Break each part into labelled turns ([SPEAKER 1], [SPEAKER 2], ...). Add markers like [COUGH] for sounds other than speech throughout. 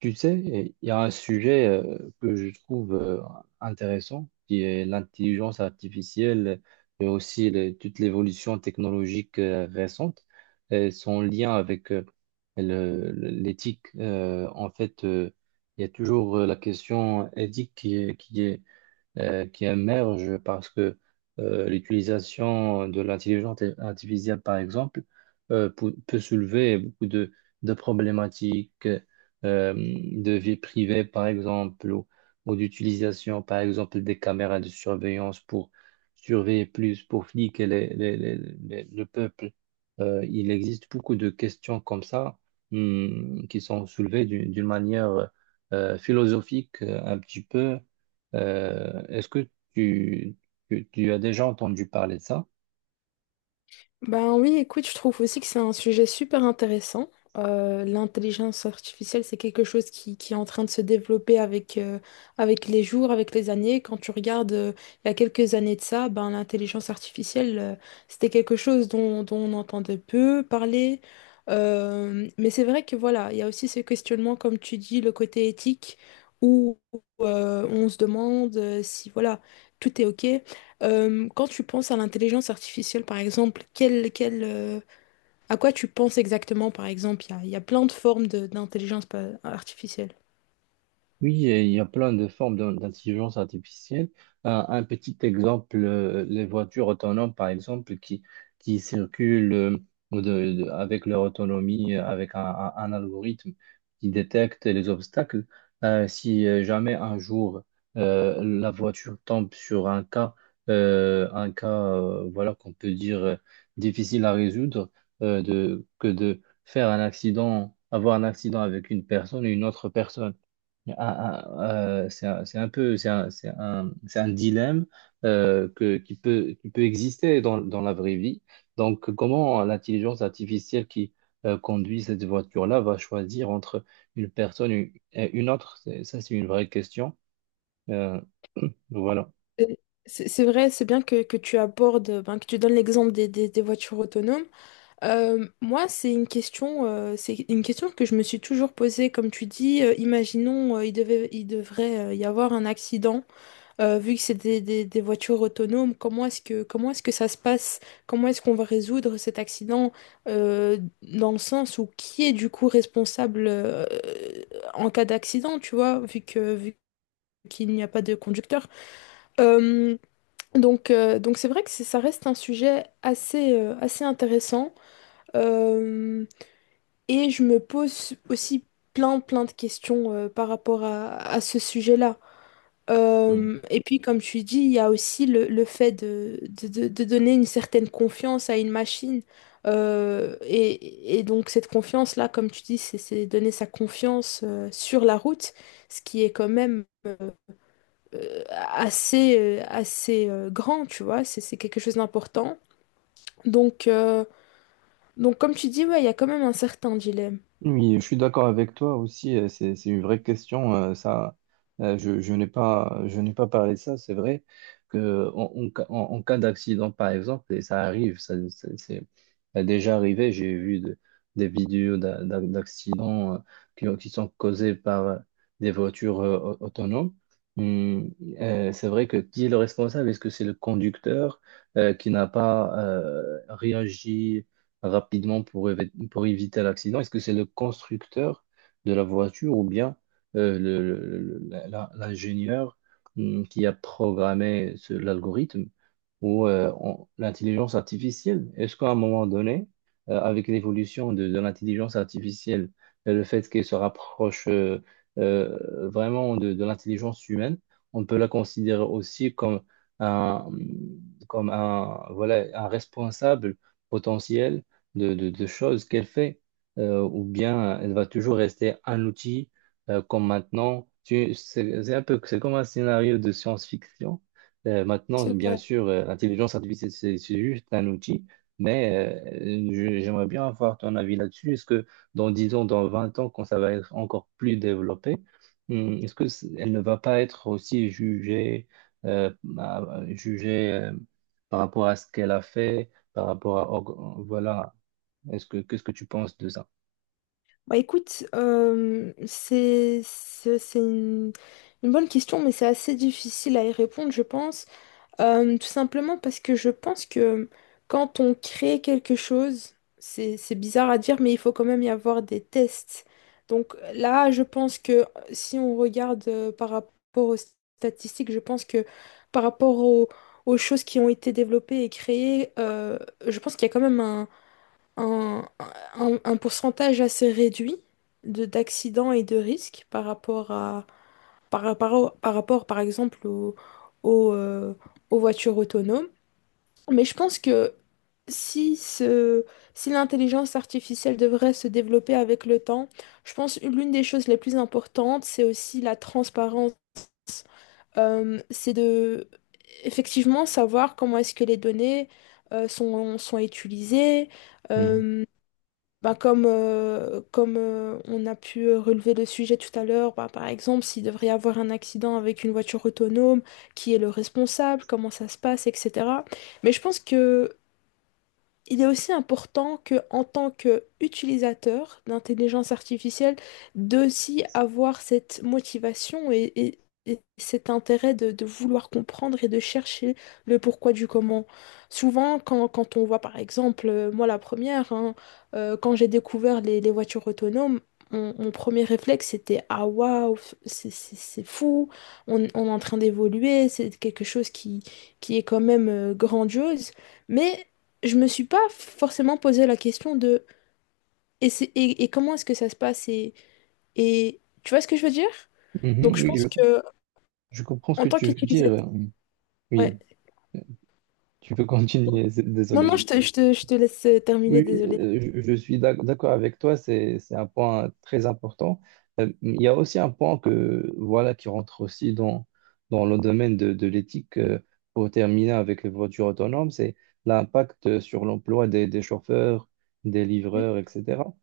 [SPEAKER 1] Tu sais, il y a un sujet que je trouve intéressant, qui est l'intelligence artificielle et aussi toute l'évolution technologique récente et son lien avec l'éthique. En fait, il y a toujours la question éthique qui émergent parce que l'utilisation de l'intelligence artificielle, par exemple, peut soulever beaucoup de problématiques de vie privée, par exemple, ou d'utilisation, par exemple, des caméras de surveillance pour surveiller plus, pour fliquer le peuple. Il existe beaucoup de questions comme ça, qui sont soulevées d'une manière philosophique, un petit peu. Est-ce que tu, tu as déjà entendu parler de ça?
[SPEAKER 2] Ben oui, écoute, je trouve aussi que c'est un sujet super intéressant. L'intelligence artificielle, c'est quelque chose qui est en train de se développer avec les jours, avec les années. Quand tu regardes, il y a quelques années de ça, ben, l'intelligence artificielle, c'était quelque chose dont on entendait peu parler. Mais c'est vrai que voilà, il y a aussi ce questionnement, comme tu dis, le côté éthique, où on se demande si voilà, tout est OK, quand tu penses à l'intelligence artificielle, par exemple, à quoi tu penses exactement, par exemple? Il y a plein de formes artificielle.
[SPEAKER 1] Oui, et il y a plein de formes d'intelligence artificielle. Un petit exemple, les voitures autonomes, par exemple, qui circulent de- avec leur autonomie, avec un algorithme qui détecte les obstacles. Si jamais un jour la voiture tombe sur un cas, voilà, qu'on peut dire difficile à résoudre, que de faire un accident, avoir un accident avec une personne et une autre personne. C'est c'est un peu, c'est un, c'est un dilemme qui peut exister dans la vraie vie. Donc, comment l'intelligence artificielle qui conduit cette voiture-là va choisir entre une personne et une autre? Ça, c'est une vraie question. Euh, [CLEARS THROAT] voilà.
[SPEAKER 2] Euh, c'est vrai, c'est bien que tu abordes, ben, que tu donnes l'exemple des voitures autonomes. Moi, c'est une question que je me suis toujours posée. Comme tu dis, imaginons, il devrait y avoir un accident. Vu que c'est des voitures autonomes, comment est-ce que ça se passe? Comment est-ce qu'on va résoudre cet accident, dans le sens où qui est du coup responsable en cas d'accident, tu vois, vu qu'il n'y a pas de conducteur. Euh, donc c'est vrai que ça reste un sujet assez intéressant. Euh, et je me pose aussi plein de questions par rapport à ce sujet-là. Et puis, comme tu dis, il y a aussi le fait de donner une certaine confiance à une machine. Et donc, cette confiance-là, comme tu dis, c'est donner sa confiance sur la route, ce qui est quand même assez grand, tu vois, c'est quelque chose d'important. Donc, euh, donc, comme tu dis, ouais, il y a quand même un certain dilemme.
[SPEAKER 1] Oui, je suis d'accord avec toi aussi. C'est une vraie question. Je n'ai pas parlé de ça. C'est vrai que en cas d'accident, par exemple, et ça arrive, ça, ça a déjà arrivé. J'ai vu des vidéos d'accidents, qui sont causés par des voitures autonomes. Hum. C'est vrai que qui est le responsable? Est-ce que c'est le conducteur qui n'a pas réagi rapidement pour pour éviter l'accident? Est-ce que c'est le constructeur de la voiture ou bien l'ingénieur, qui a programmé l'algorithme ou l'intelligence artificielle? Est-ce qu'à un moment donné, avec l'évolution de l'intelligence artificielle et le fait qu'elle se rapproche vraiment de l'intelligence humaine, on peut la considérer aussi un, comme un, voilà, un responsable potentiel de choses qu'elle fait, ou bien elle va toujours rester un outil comme maintenant. C'est comme un scénario de science-fiction. Maintenant,
[SPEAKER 2] C'est
[SPEAKER 1] bien
[SPEAKER 2] vrai.
[SPEAKER 1] sûr, l'intelligence artificielle, c'est juste un outil, mais j'aimerais bien avoir ton avis là-dessus. Est-ce que dans 10 ans, dans 20 ans, quand ça va être encore plus développé, est-ce que elle ne va pas être aussi jugée, bah, jugée, par rapport à ce qu'elle a fait? Par rapport à voilà. est-ce que Qu'est-ce que tu penses de ça?
[SPEAKER 2] Bah écoute, c'est une bonne question, mais c'est assez difficile à y répondre, je pense. Tout simplement parce que je pense que quand on crée quelque chose, c'est bizarre à dire, mais il faut quand même y avoir des tests. Donc là, je pense que si on regarde par rapport aux statistiques, je pense que par rapport aux choses qui ont été développées et créées, je pense qu'il y a quand même un, un pourcentage assez réduit de d'accidents et de risques par rapport à par rapport par exemple au, euh, aux voitures autonomes. Mais je pense que si ce, si l'intelligence artificielle devrait se développer avec le temps, je pense que l'une des choses les plus importantes, c'est aussi la transparence. C'est de effectivement savoir comment est-ce que les données sont utilisées.
[SPEAKER 1] Mhm.
[SPEAKER 2] Euh, bah, comme on a pu relever le sujet tout à l'heure, bah, par exemple, s'il devrait y avoir un accident avec une voiture autonome, qui est le responsable, comment ça se passe, etc. Mais je pense que il est aussi important que, en tant qu'utilisateur d'intelligence artificielle, d'aussi avoir cette motivation et cet intérêt de vouloir comprendre et de chercher le pourquoi du comment. Souvent, quand on voit, par exemple, moi la première, hein, quand j'ai découvert les voitures autonomes, mon premier réflexe, c'était ah waouh, c'est fou, on est en train d'évoluer, c'est quelque chose qui est quand même grandiose. Mais je me suis pas forcément posé la question de et, et comment est-ce que ça se passe et tu vois ce que je veux dire?
[SPEAKER 1] Mhm,
[SPEAKER 2] Donc je
[SPEAKER 1] oui,
[SPEAKER 2] pense que
[SPEAKER 1] je comprends ce
[SPEAKER 2] en
[SPEAKER 1] que
[SPEAKER 2] tant
[SPEAKER 1] tu veux
[SPEAKER 2] qu'utilisateur,
[SPEAKER 1] dire.
[SPEAKER 2] ouais.
[SPEAKER 1] Oui, tu peux continuer. [LAUGHS]
[SPEAKER 2] Non,
[SPEAKER 1] Désolé,
[SPEAKER 2] non,
[SPEAKER 1] je.
[SPEAKER 2] je te laisse terminer,
[SPEAKER 1] Oui,
[SPEAKER 2] désolé.
[SPEAKER 1] je suis d'accord avec toi, c'est un point très important. Il y a aussi un point que, voilà, qui rentre aussi dans le domaine de l'éthique, pour terminer avec les voitures autonomes, c'est l'impact sur l'emploi des chauffeurs, des
[SPEAKER 2] Oui.
[SPEAKER 1] livreurs, etc.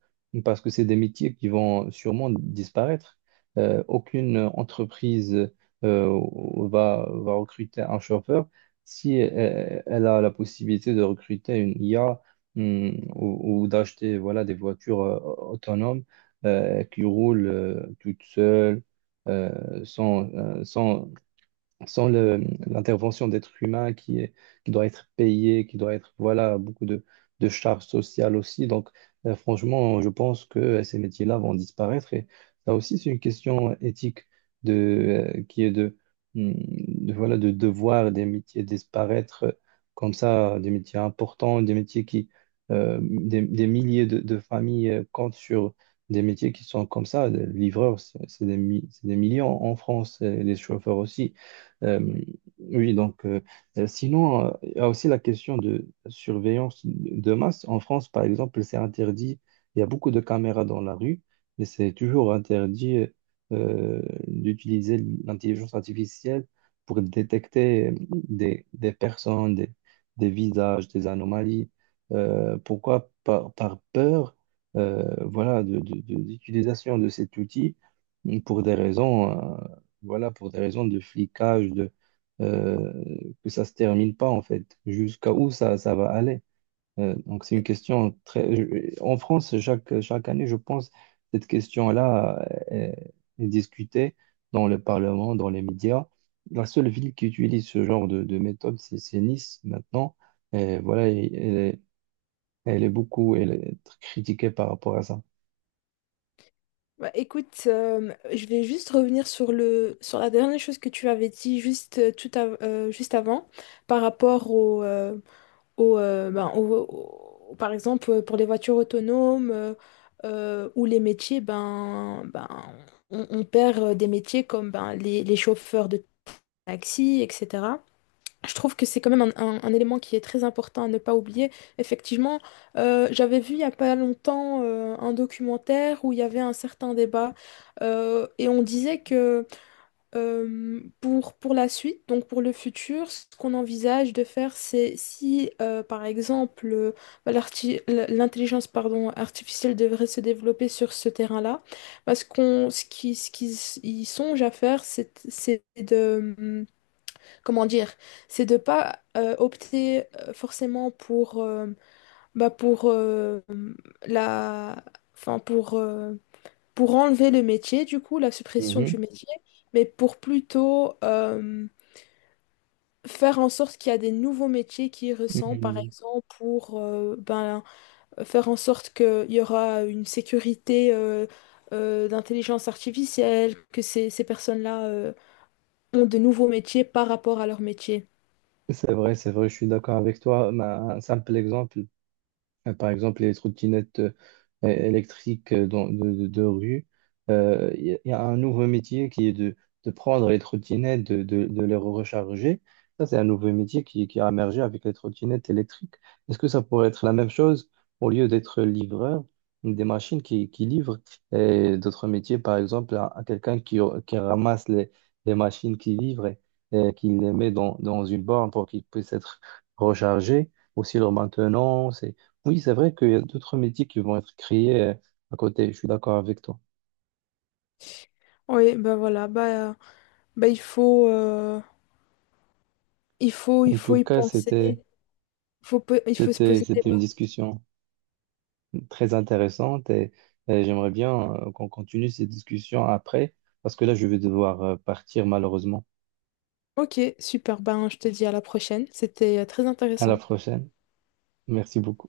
[SPEAKER 1] Parce que c'est des métiers qui vont sûrement disparaître. Aucune entreprise euh, va recruter un chauffeur si elle a la possibilité de recruter une IA, ou d'acheter, voilà, des voitures autonomes, qui roulent toutes seules, euh, sans, euh, sans, sans l'intervention d'êtres humains qui doit être payé, qui doit être, voilà, beaucoup de charges sociales aussi. Donc, franchement, je pense que ces métiers-là vont disparaître. Et ça aussi, c'est une question éthique de, qui est de voir des métiers disparaître, comme ça, des métiers importants, des milliers de familles comptent sur des métiers qui sont comme ça. Les livreurs, c'est des millions en France, et les chauffeurs aussi. Euh, oui, donc. Sinon, il y a aussi la question de surveillance de masse. En France, par exemple, c'est interdit. Il y a beaucoup de caméras dans la rue, mais c'est toujours interdit euh, d'utiliser l'intelligence artificielle pour détecter des personnes, des visages, des anomalies. Pourquoi? Par peur, voilà, d'utilisation de cet outil pour des raisons. Voilà, pour des raisons de flicage, que ça se termine pas, en fait. Jusqu'à où ça va aller? Donc, c'est une question très. En France, chaque année, je pense, cette question-là est, discutée dans le Parlement, dans les médias. La seule ville qui utilise ce genre de méthode, c'est Nice, maintenant. Et voilà, elle est très critiquée par rapport à ça.
[SPEAKER 2] Bah, écoute, je vais juste revenir sur sur la dernière chose que tu avais dit juste, juste avant par rapport au, ben, par exemple, pour les voitures autonomes ou les métiers, ben, on perd des métiers comme ben, les chauffeurs de taxi, etc. Je trouve que c'est quand même un, un élément qui est très important à ne pas oublier. Effectivement, j'avais vu il n'y a pas longtemps un documentaire où il y avait un certain débat et on disait que pour la suite, donc pour le futur, ce qu'on envisage de faire, c'est si, par exemple, bah, l'intelligence pardon, artificielle devrait se développer sur ce terrain-là, bah, ce qu'ils y songent à faire, c'est de, comment dire, c'est de pas opter forcément pour, bah, pour la, enfin pour enlever le métier, du coup, la suppression du
[SPEAKER 1] Mhm.
[SPEAKER 2] métier, mais pour plutôt faire en sorte qu'il y a des nouveaux métiers qui y ressemblent, par
[SPEAKER 1] Mhm.
[SPEAKER 2] exemple, pour ben, faire en sorte qu'il y aura une sécurité d'intelligence artificielle, que ces personnes-là ont de nouveaux métiers par rapport à leur métier.
[SPEAKER 1] C'est vrai, je suis d'accord avec toi. Un simple exemple. Par exemple, les trottinettes électriques de rue. Il y a il y a un nouveau métier qui est de prendre les trottinettes, de les recharger. Ça, c'est un nouveau métier qui a émergé avec les trottinettes électriques. Est-ce que ça pourrait être la même chose au lieu d'être livreur, des machines qui livrent et d'autres métiers, par exemple, à quelqu'un qui ramasse les machines qui livrent et qui les met dans une borne pour qu'ils puissent être rechargés, aussi leur maintenance. Oui, c'est vrai qu'il y a d'autres métiers qui vont être créés, à côté. Je suis d'accord avec toi.
[SPEAKER 2] Oui, ben voilà, ben, ben il faut, il
[SPEAKER 1] En
[SPEAKER 2] faut
[SPEAKER 1] tout
[SPEAKER 2] y
[SPEAKER 1] cas,
[SPEAKER 2] penser. Il faut se poser des...
[SPEAKER 1] c'était une discussion très intéressante et j'aimerais bien qu'on continue cette discussion après parce que là, je vais devoir partir malheureusement.
[SPEAKER 2] Ok, super, ben je te dis à la prochaine. C'était très
[SPEAKER 1] À la
[SPEAKER 2] intéressant.
[SPEAKER 1] prochaine. Merci beaucoup.